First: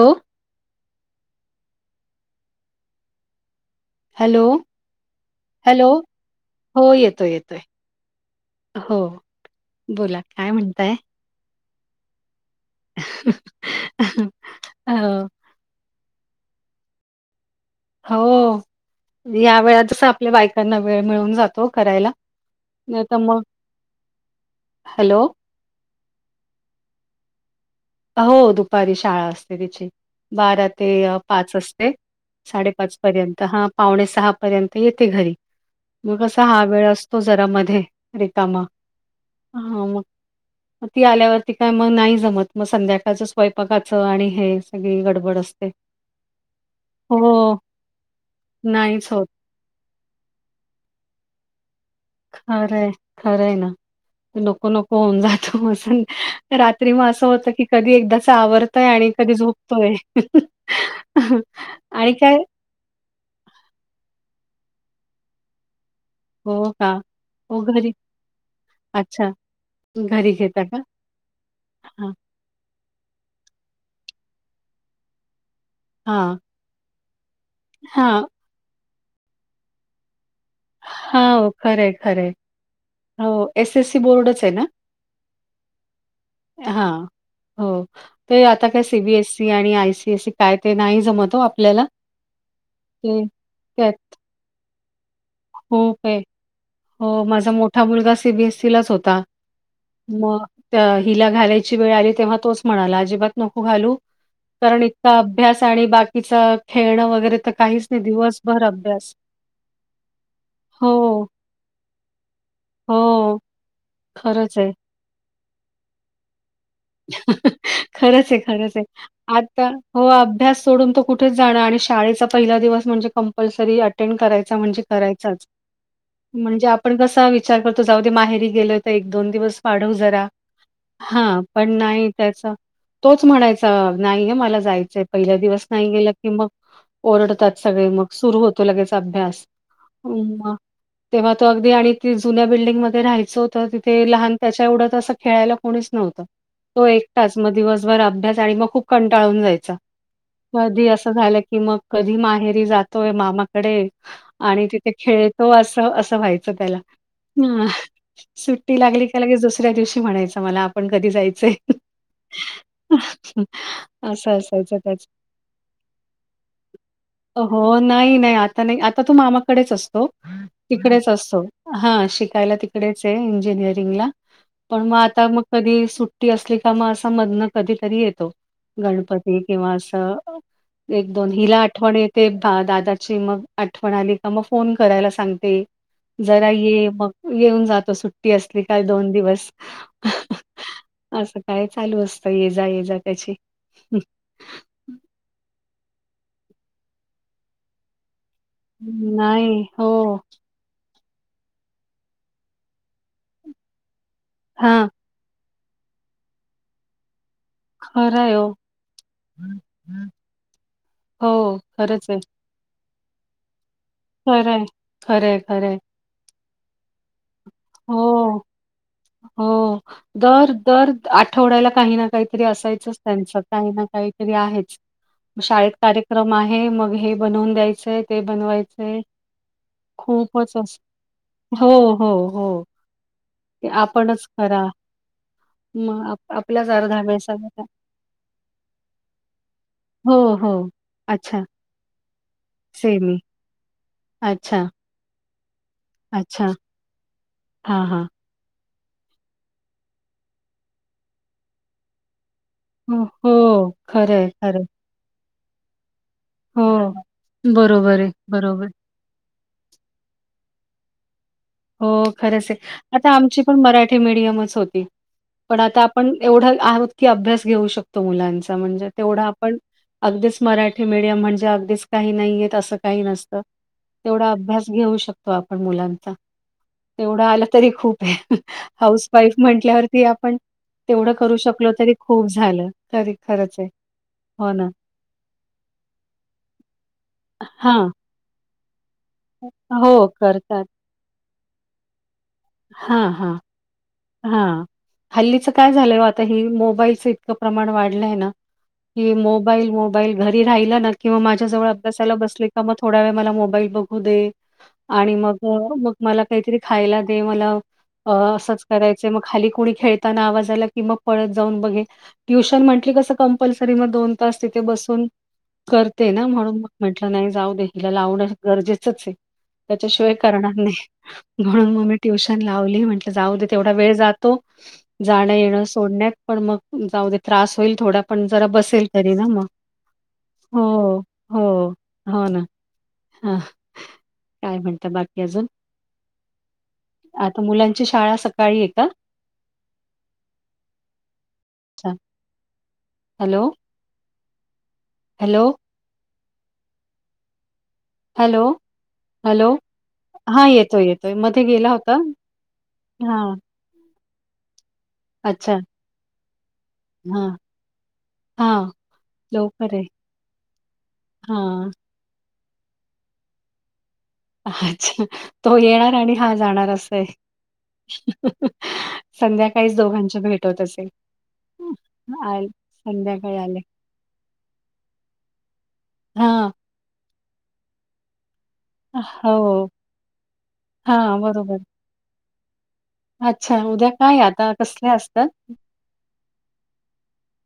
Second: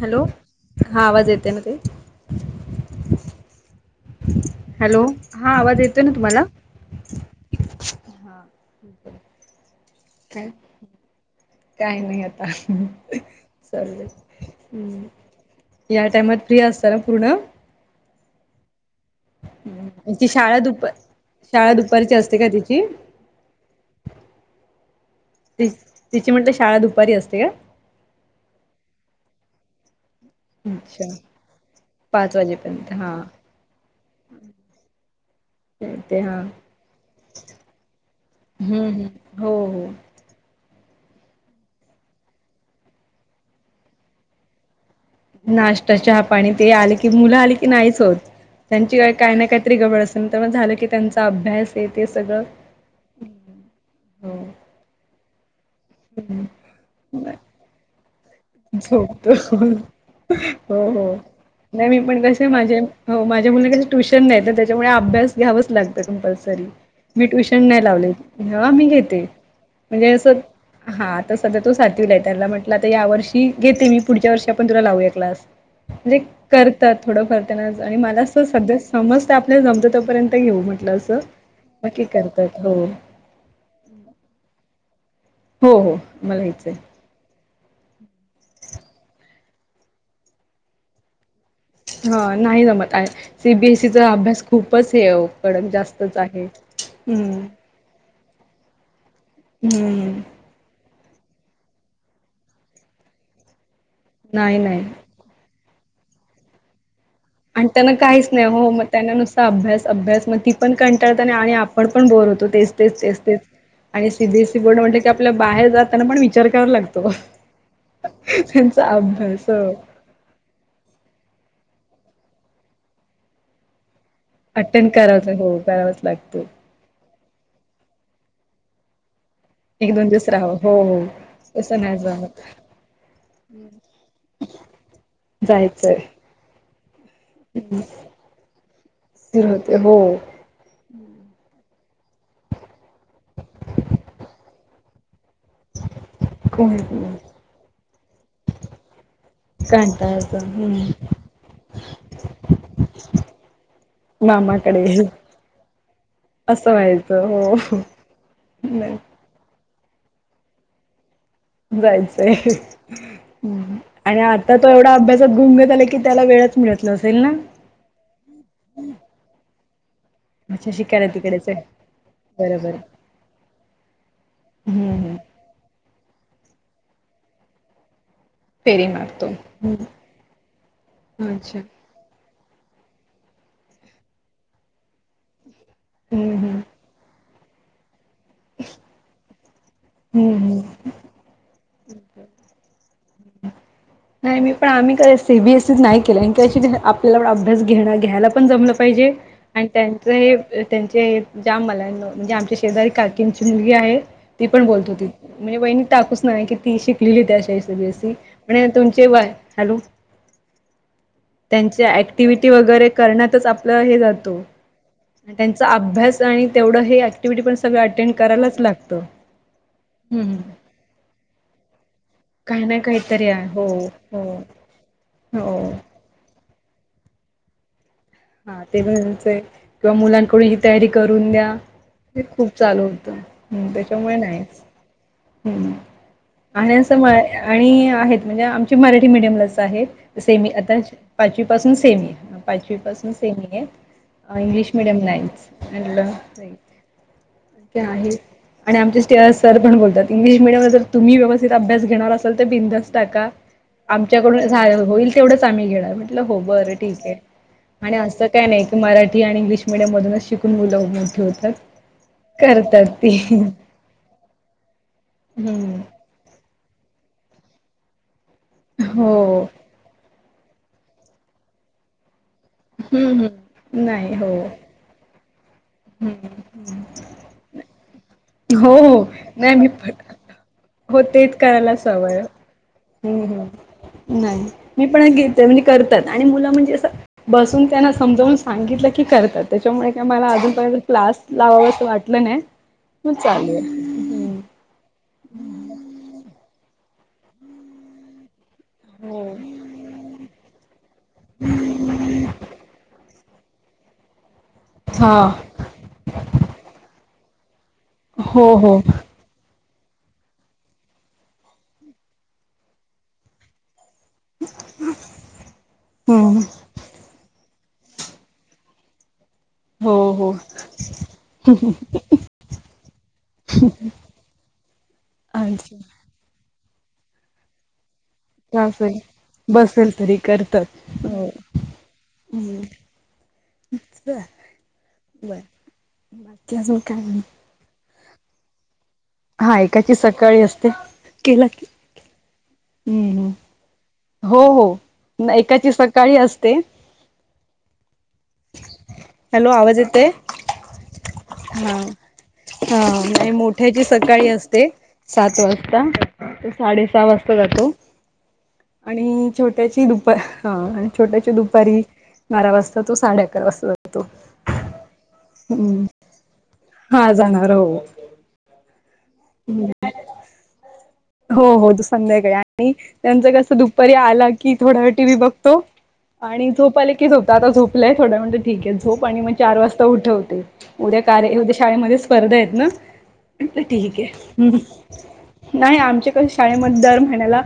Hello हा आवाज येते ना ते हॅलो हॅलो हा आवाज हॅलो. येतोय ना तुम्हाला हो येतोय येतोय हो बोला काय म्हणताय काही नाही आता चलले हम् हो, या टाइमात फ्री असत ना पूर्ण हो या वेळा जस ती आपल्या शाळा बायकांना दुपार वेळ मिळून जातो करायला नाही तर मग ह हॅलो ति तिची म्हटलं शाळा दुपारी असते का हो दुपारी शाळा असते तिची बारा ते अच्छा पाच असते पाच वाजेपर्यंत साडेपाच हा पर्यंत हा पावणे सहा पर्यंत येते घरी मग असा हा वेळ असतो जरा मध्ये रिकामा हो हा हो मग ग ती आल्यावरती काय मग नाही जमत मग संध्याकाळचं स्वयंपाकाचं आणि हे सगळी गड नाश्ता चहा पाणी ते आले की मुलं हो. आले की नाहीच होत त्यांची नाहीच का होत. काय ना काही तरी गबड अस झालं की त्यांचा अभ्यास आहे ते सगळं खरंय खरं आहे ना ते नको नको होऊन जातो मस हम् रात्री म असं होत क कधी एकदाच आवरतोय आणि झोपतो कधी झोपतोय हो हो नाही मी आणि पण काय कसे माझे हो माझ्या मुना कस ट्युशन नाही तर त्याच्यामुळे अ्यास घ्यावंच लागत कंपल्सरी हो का? मी हो ट्युशन नाही घरी लावले मी घेते अच्छा, म्हणजे घरी असं घेता का? हात आ सध्या तो हां, सातवीला आहे त्याला म्हटलं आता या वर्षी घेते मी पुढच्या वर्षी आपण तुला लावूया क्लास म्हणजे हां, करतात थोडंफर त्यांना आणि मला हां, असं सध्या समजत आपल्याला जमत तपर्यंत ता येऊ म्हटलं असं हां. हो, खरंय, बाकी खरंय. करतात हो हो एसएससी बोर्डच आहे ना हो हो मला याचं आहे हां, हो ते आता काय सीबीएसई आणि आय सीएसई काय ते नाही जमतो आपल्याला हा नाही जमत ते त्यात सीबीएसईचा अभ्यास खूपच हे कडक जास्तच आहे हम्म मोठठा मुलगा सीबीएसईलाच होता मग हिला घालायची वेळ आली तेव्हा तोच म्हणाला अजिबात नको घालू नाही नाही कारण इ अभ्यास आणि बाकीच खेळणं वगैरे तर आणि त्यांना काहीच नाही दिवसभर हो मग त्यांना अभ्यास." नुससा अभ्यास अभ्यास मग ति पण हो, कंटाळ आणि आपण पण बोर होतो तेच तेच तेच हो. तेच आणि खरंच सीबीसई आहे. बोर्ड म्हण ते आपल्या बाहेर जात त्यांना पण विचार करा लागतो खरंच आहे खरंच आहे त्यांचा अभ्यास आता हो अभ्यास सोडून तो कुठेच जाणं आणि शाळेचा पहिला दिवस म्हणजे कंपल्सरी अटेंड करायच म्हण अटेंड क करायचा हो करावाच लागतो म्हण पण कसा विचार करतो जाऊद माहेरी गेलो तर एक दोन दिवस पाढव एक दोन जरा दिवस राहावं हो हो हा पण तसं नाही जमत त्याच तोच म्हणायचा नाहीये मला जायचंय पहिल्या दिवस नाही जायचंय गेलं की मग ओरडतात सगळे मग सुरू होतो लगेच अभ्यास सुरू होते हो तेव्हा तो अगदी आणि त जुन्या बिल्डिंगमध्येध्ये राहायचं होतं तिथे लहान त्याच्या एवढंत असं खेळायला कोणीच नव्हतं तो एकटच मग दिवसभर अभ्यास आणि मग खूप कंटाळून जायचा कंटाळा येतो कधी हम्म असं झालं कि मग कधी माहेरी जातोय मामाकडे आणि मामाकडे तिथे खेळतो असं असं व्हायच असं व्हायचं हो सुट लाली नाही त्या लगेच दुसऱ्या दिवशी म्हणायचं मला आपण कधी जायचंय. जायचंय आणि असं आता तो असायचं एवढा त्याच. अभ्यासात घुग झालाय की त्याला वेळच मिळत नाही. जातेल ना हो, नाही नाही आता नाही आता तू मामा कडेच असतो अच्छा तिकडेच शिकायला असतो. आहे हा शिकायला बरोबर तिकडेच आहे. इंजिनिअरिंगला पण हम्म मग हम्म आता मग कधी सुट्टी असली. का मग असं मदन कधीतरी येतो. फेरी मारतो गणपती किंवा असं एक दोन हिला अच्छा आठवण येईल तेव्हा दादाची मग आठवण आली का मग फोन करायला सांगते. हम्म जरा हम्म ये मग येऊन जातो. सुट्टी असली काल दोन दिवस हम् हम् असं काय चालू असतं ये जा ये जा त्याची, नाही मी पण आम्ही कस बीएसस नाही केलं आपल्याला अभ्यास घेणं घ्यायला आपण जमलं पाहिजे नाही आणि हो त्यांच हे त्यांचे ज्या मलांना म्हणजे आमच्या शेजारी काकीनची मुलगी आहे ती पण हा बोलत होती. म्हणजे वहिणी टाकूच नाही की ती शिकलेली एसबीएसी खरं आहे हो. म्हण व्हय, हॅलो हो त्यांच्या खरंच आहे. ऍक्टिवि विटी वैगरे करण्यात आपलं हे जातो. खरंय, आणि खरंय, त्यांचा खरंय. अभ्यास आणि तेवढं हे ऍक्टिव्हीटी पण सगळं अटेंड हो, करालाच लागतं. हो हम्म दर दर आठवड्याला काही ना काहीतरी काही ना असायचंच काहीतरी त्यांचं आहे हो काही ना काही हो तरी आहेच. हो शाळेत कार्यक्रम आहे मग हे बनवून द्यायचंय. ते हा ते बनवायचंय बघाचंय किंवा मुलांकडून खूपच ही अस तयारी करून द्या. हो, हो, खूप हो. चालू होत ते त्याच्यामुळे आपणच नाहीच, करा. मग आप आपल्याच आणि अस अर्धा म्ह बेस आणि आहेत म्हणजे आमची मराठी मीडियमलाच आहेत. हो, सेमी हो. आता अच्छा पाचवी पासून सेमी पाचवी पासून सेमी आहे. अच्छा, इंग्लिश मीडीयमलाच आहे. म्हटलं अच्छा. होय, ते हां, हां. आहे. आणि आमचे सी आर सर पण बोलतात इंग्लीश मिडयमला जर तुम्ही व्यवस्थित अभ्यास घेणार अस बिनधास्त टाका हो, खरंय, आमच्याकडून खरंय. होईल तेवढंच आम्ही घेणार म्हटल. म्हटलं. हो बरं ठीक आहे. आणि बरोबर आहे, असं काय नाही बरोबर. की मराठी आणि इंग्लिश मिडियम मधूनच शिकून मुलं मोठी होतात. हो, खरंच आहे. करतात आता ती आमची पण मराठी मिडियमच होती पण आता हम्म पण एवढा आहोत की अभ्यास घेऊ शकतो मुलांचा म्हणजे तेवढा हो आपण अगदीच मराठी मिडियम म्हणजे अगदीच काही नाहीय. तसं काही हम्म नसतं हम्म नाही तेवढा हो अभ्यास घेऊ शकतो आपण मुलांचा हम्म तेवढं आलं तरी खूप आहे. हो हो हाऊस वाईफ नाही मी म्हटल्यावरती आपण हो तेवढं तेच करू शकलो. करायला तरी सवय खूप झालं तरी हम्म खरच आहे. हम्म नाही. हो ना. मी पण घेते म्हणजे करतात आणि मुलं म्हणजे अस बसून हां. त्यांना समजावून सांगितलं की करतात. त्याच्यामुळे काय हो, मला करतात. अजूनपर्यंत क्लास लावावं असं वाटलं नाही. मस्त चालू आहे. हम्म. हा हल्लीचं काय झालं. आता हि मोबाईलच इतकं प्रमाण वाढलंय ना. कि मोबाईल मोबाईल घरी राहिला ना. किंवा माझ्या जवळ अभ्यासाला बसल का थोड्या वे मला मोबाईल बघू दे हा आणि मग मग मला काहीतरी खायला दे मला अ हो असंच हो करायचं मग खाली कुणी खेळताना आवाज आला कि मग पळत जाऊन बघे. ट्युशन म्हटली कसं कंपल्सरी मग, दोन तास तिथे बसून करते ना हम्म म्हणून म्हटलं नाही जाऊ दे. तिला लावण गरजेचंच आहे. हो त्याच्याशिवाय हो करणार नाही. म्हणून, मग मी ट्युशन लावली म्हटल जाऊ दे. तेवढा वेळ जातो. जाणं-येण अच्छा सोडण्यात पण मग जाऊदे त्रास होईल थोडा पण जरा बसेल चालेल तरी ना मग बसेल तरी हो करतात हो हो ना. हा बर काय म्हणता बाकी अजून, बाकी अजून काय ची शाळा सकाळी येतात हा एकाची सकाळी असते केला अच्छा. हम् हॅलो, हो हो हॅलो, एकाची सकाळी असते हॅलो हॅलो आवाज येतोय हा येतोय येतोय मध्ये गेला हा होता हा मोठ्याची सकाळी असते सात वाजता तर साडे सहा हां, वाजता जातो हां. आणि लवकर आहे. छोट्याची दुपारी ह आणि छोट्याची हां, दुपारी बारा वाजता तू साडे अकरा वाजता ज तो अच्छा तो येणार आणि हा जाणार असय हा जाणार हो संध्याकाळीच दोघांची भेट होत असे हो हो संध्याकाळी आणि त्यांचं कसं आले. दुपारी्या आला की थोडा वेळ टी मी बघतो हां, आणि झोपा आले की झोपत आता झोपलंय थोडं म्हणजे ठीक आहे झोप आणि मग चार हो. वाजता उठवते उद्या हां, कार्य उद्या बरोबर. शाळेमध्ये स्पर्धा आहेत ना अच्छा, उद्या ठीक काय आता आहेम कसले असतात? नाही आमच्या क शाळेमध्ये दर महिन्याला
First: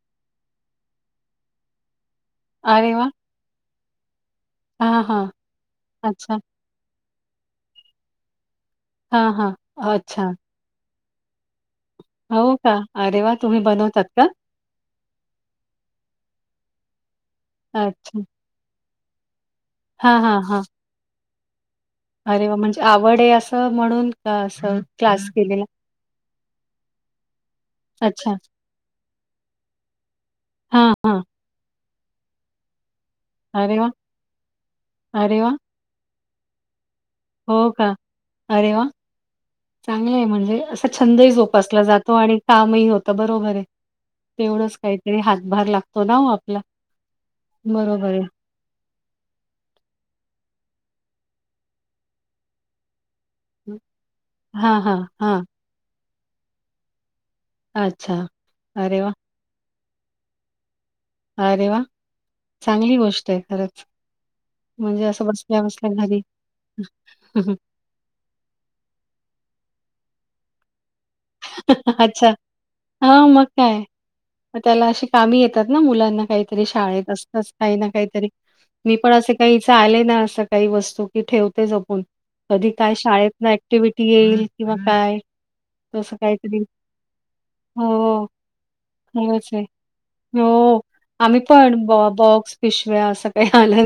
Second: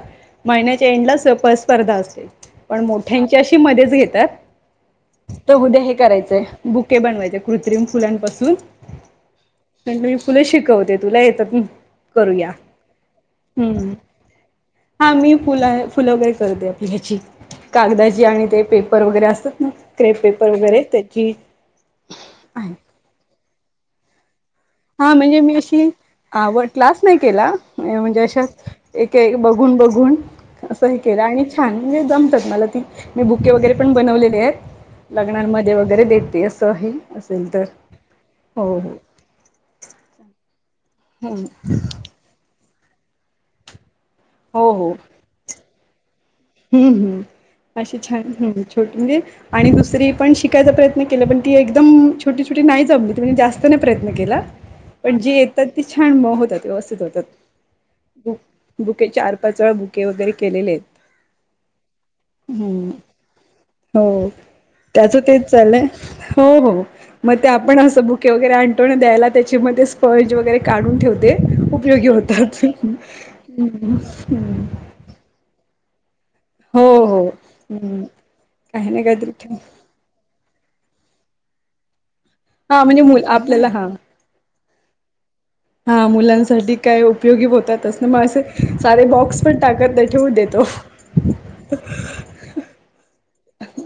महिन्याच्या एंडलाच परस्पर्धा असते पण अरे वाह! मोठ्यांची अशी मदच घेतात हां, हां. तर उद्या हे अच्छा. करायचंय बुके बनवायचे कृत्रिम फुलांपासून हां, हां. प तुी अच्छा. फुलं शिकवते तुला येतात ना हो का अरेवा तुम्ही बनवतात का हा मी फुलं फुलं काय करते आपल्याची अच्छा. कागदाची आणि ते पे र वगैरे असतात ना क्रेप हां, हां, पेपर हां. वगैरे त्याची अरे वा आहे म्हणजे आवड आहे असं म्हणून का असं हा क्लास म्हणजे मी केलेला? अशी आ क्लास नाही केला म्हणजे अच्छा. अशा एक बघून बघून असं हां, हे हां. केलं आणि छान म्हणजे जमतात मला ती मी बुके वगैरे अरे वाह! पण बनवलेले आहेत अरे वाह! लग्नांमध्ये वगैरे देते असंही हो का अरे वा चांगलं आहे म्हणजे असा छंदही ह जोपासला जात तो आणि कामही होत बरोबर आहे हो तेवढंच हो काहीतरी हातभार लागतो ना हो आपला हम्म हम् अशी बरोबर आहे. छान ह् म्हणजे आणि दुसरी पण शिकायचा प्रयत्न केला पण ती एकदम छोटी छोटी नाही जमली जास्तने प्रयत्न केला हां, हां, पण जे हां. येतात तेी छान म होतात व्यवस्थित अच्छा. होतात अरे बुके वाह! चार पाच वेळा बुके वगैरे केलेले आहेत अरे वा हम् हो म्हणजे त्याचं असं तेच चालंय बसल्या-बसल्या घरी हो हो मग ते आपण असं ब वगैरे आणटो न द्यायला त्याच्यामध्ये स्पर्ज वगैरे काढून ठेवते उपयोगी अच्छा. होतात हां, मग काय? मग त्याला अशी कामी येतात ना मुलांना काही तरी शाळेत हो असत काही ना हम्म. काहीतरी काही मी नाही पण काहीतरी असे ठेव काहीच आले ना असं काही वस्तू की ठेवते जपून कधी हा काय म्हणजे मुल शाळेतन आपल्याला हा ऍक्टिव्हटी येईल किंवा काय हा तसं काहीतरी मुलांसाठी काय उपयोगी हो, होतातस ना मग हो. असे सारे बॉक्स खरंच पण आहे. टाकत त्या ठेव देतो हो. आम्ही पण बॉक्स पिशव्या असं काही आलं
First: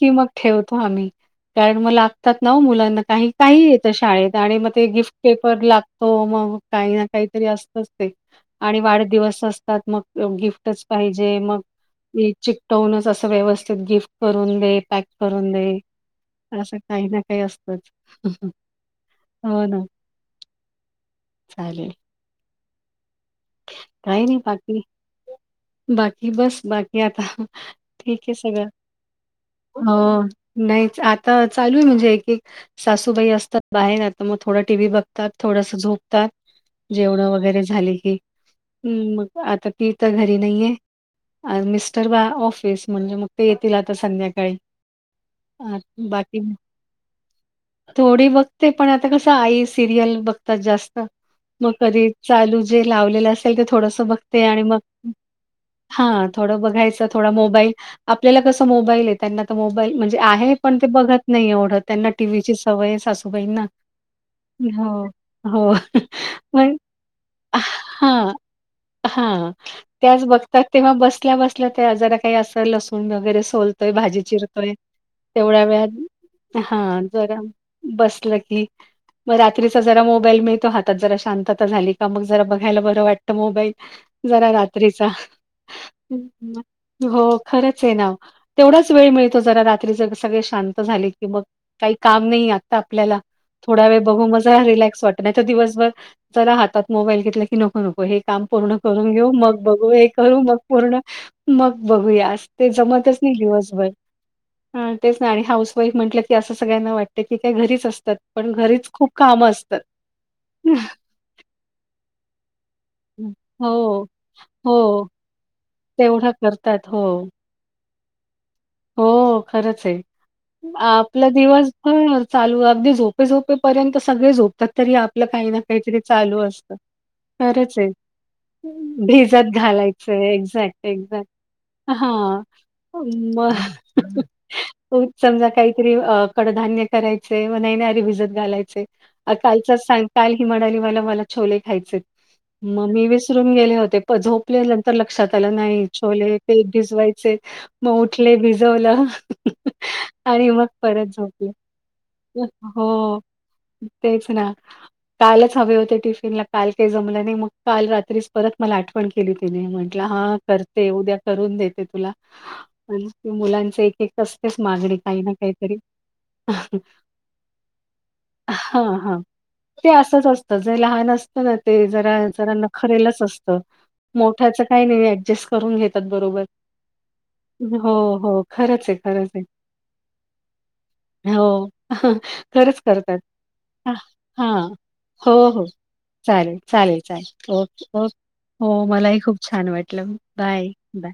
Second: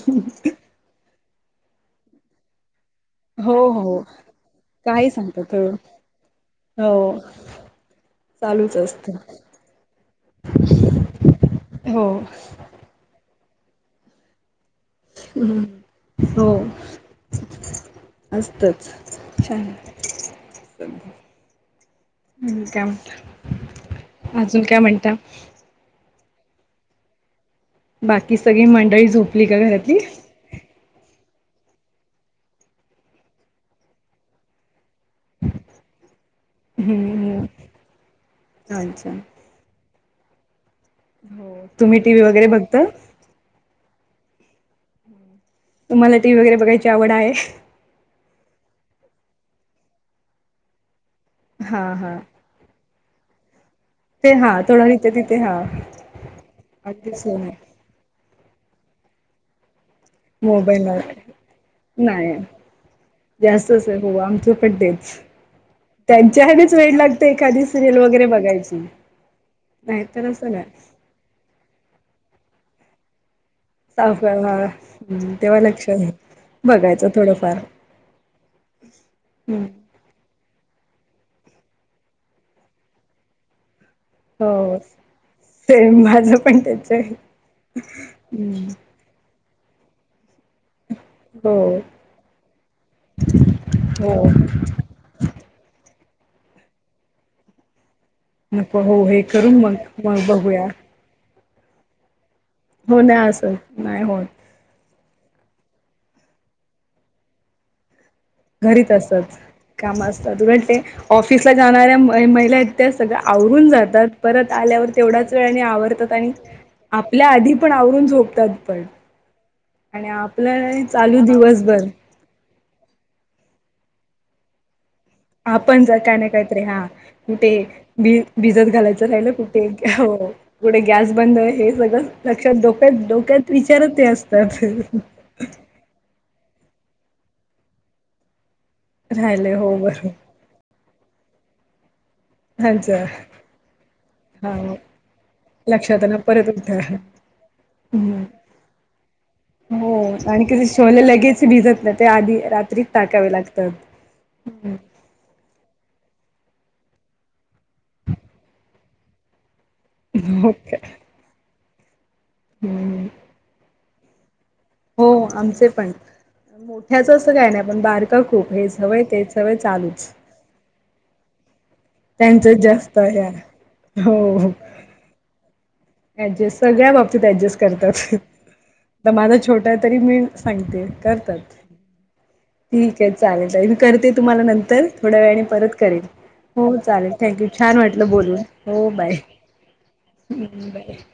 की मग ठेवत आम्ही कारण मला लागतात नाव मुलांना काही काही हो येत हो शाळेत आणि मग ते काही गिफ्ट सांगतात पेपर हो लागतो मग काही ना हो काहीतरी असतच ते चालूच आणि असतं वाढदिवस असतात मग गिफ्टच पाहिजे मग हो च टोनच असं व्यवस्थित गिफ्ट करून देॅक करून दे हो असं काही ना काही असतच हो ना च चालेल. ह काम. काही नाही बाकी बाकी बस बाकी आता. ठीक आहे बाकी सगळ सगळी मंडळी झोपली का घरातली? हो. नाही आता चालू आहे म्हणजे एक एक सासूबाई असतात बाहेर आता मग थोडं टी व्ही बघ. थोडस झोपतात हम्म जेवण वगैरे हम्म झाली की. अच्छा. ह् मग आता ती तर घरी नाही आहे हो तुम्ही मिस्टर टी व्ही बा वगैरे बघता? ऑफिस म्हणजे मग. ते येतील आता संध्याकाळी. अ, तुम्हाला टी वही बाकी वगैरे बघायची आवड आहे. थोडी बघते पण आता कसं आई सिरियल बघतात जास्त. मग हा कधी हा चालू जे लावलेलं असेल ते थोडस. ते हा थोडा इथे तिथे हा थोड बघायच अगदीच थड हे नाही. मोबाईल. आपल्याला कसं मोबाईल आहे. त्यांना तर मोबाईल म्हणजे आहे पण ते मोबाईलवर बघत नाही एवढं त्यांना नाही टीव्हीची सवय. ई ना जास्तच आहे हो आमचं पण हो तेच. हो त्यांच्या ह्यानेच मग. वेड लागते एखादी सिरियल हा वगैरे बघायची हा त्याच नाहीतर असं बघतात नाही. तेव्हा बसल्या बस. तलं आजार काही असं लसूण वगैरे सोलतोय भाजी साफ चिरतोय तेव्हा तेवढ्या वेळ. लक्ष आहे हा बघायचं जरा थोडंफार. बसलं की मग हम्म. रात्रीच. ज मो मितो हातात ज शां झाली का म ज बघायला ब वाटत मोईल. जरा हो रात्रीचा सेम माझं पण त्याच आहे. हो खरंच आहे नाव हम्म तेवढंच. वेळ मिळतो ज रात्री ज सगळे शांत झाली. क मग हो काही काम नाही आता आपल्याला थोडा वेळ हो. बघून म. क् वाट नाही दिवसभर जरा हातात मोईल घेत क नको नको. काम पूर्ण नको हो करून हे घेऊ करू मग बघू हे करू मग बघूया पूर्ण मग बघूया. ते हो जमतच नाही असत दिवसभर. नाही होत ह तेच नाही आणि हाऊस वाईफ म्हटलं की असं सगळ्यांना वाटतं की काय घरीच असतात. पण घरीच घरीत खूप असतात कामं असतात. काम असतात उलट ते. ऑफिसला जाणाऱ्या महिला आहेत त्या सगळ्या आवरून हो, जातात परत आल्यावर हो तेवढाच वेळ आणि आव. तेवढं आणि करतात हो. आपल्या आधी पण आवरून झोपतात. पण हो खरंच आहे आणि आपलं चालू आपला दिवसभर. चालू अगदी झोपे झोपेपर्यंत सगळे झोप. आपण जर काय नाही काहीत रे असतं. हा कुठे खरंच आहे. भि भिजत घालायच. भिजत कुठे घालायचंय कठे एक्झॅक्ट, गस एक्झॅक्ट. बंद हे सगळ हां. लक्षात क्यात डत. शर ते असतात. मग समजा काहीतरी कडधान्य करायचे मण येणारे भिजत घालायचे. अ राहिले कालचा हो सांग बरोबर काल ही म्हणाली मला मला छोले खायचे. मग अच्छा मी विसरून गेले होते प झोपले हा नंतर लक्षात आलं नाही लक्षात आलं छोले परत ते उठा. भिजवायचे. मग हम्म. उठले भिजवलं. हो आणि कसे मग छोले परत लगेच झोपली भिजत नाही ते आधी रात्रीच हो टाकावे लागतात. तेच ना. हम्म. कालच हवे होते टिफिनला काल काही जमलं नाही मग काल रात्रीच परत मला आठवण केली तिने म्हण. ह हो काय कर उद्या दे तु. हम्म. एक असतेच मागणी हो काही ना आमचे काहीतरी. पण मोठ्याच असं काय नाही पण बारका खूप हेच हा हवंय हा तेच हवंय ते चालूच. असच असत जे लहान असत. ना ते जरा जरा त्यांचंच जास्त हे नखरेलच आहे. असतं मोठ्याच काही नाही ऍडजस्ट करून घेत. डजस्ट सगळ्या बाबतीत ऍडजस्ट. करतात हो. खरंच आहे, खरंच माझा छोटा आहे तरी मी सांगते करतात. हो. खरंच ठीक आहे करतात. चालेल चालेल मी हां. करते तुम्हाला हां. नंतर थोड्या हो, वेळा आणि हो. परत करेन. चालेल, हो चालेल थँक यू छान ओके, वाटलं ओके. बोलून हो बाय. मलाही खूप छान वाटलं हम्म बाय बर बाय.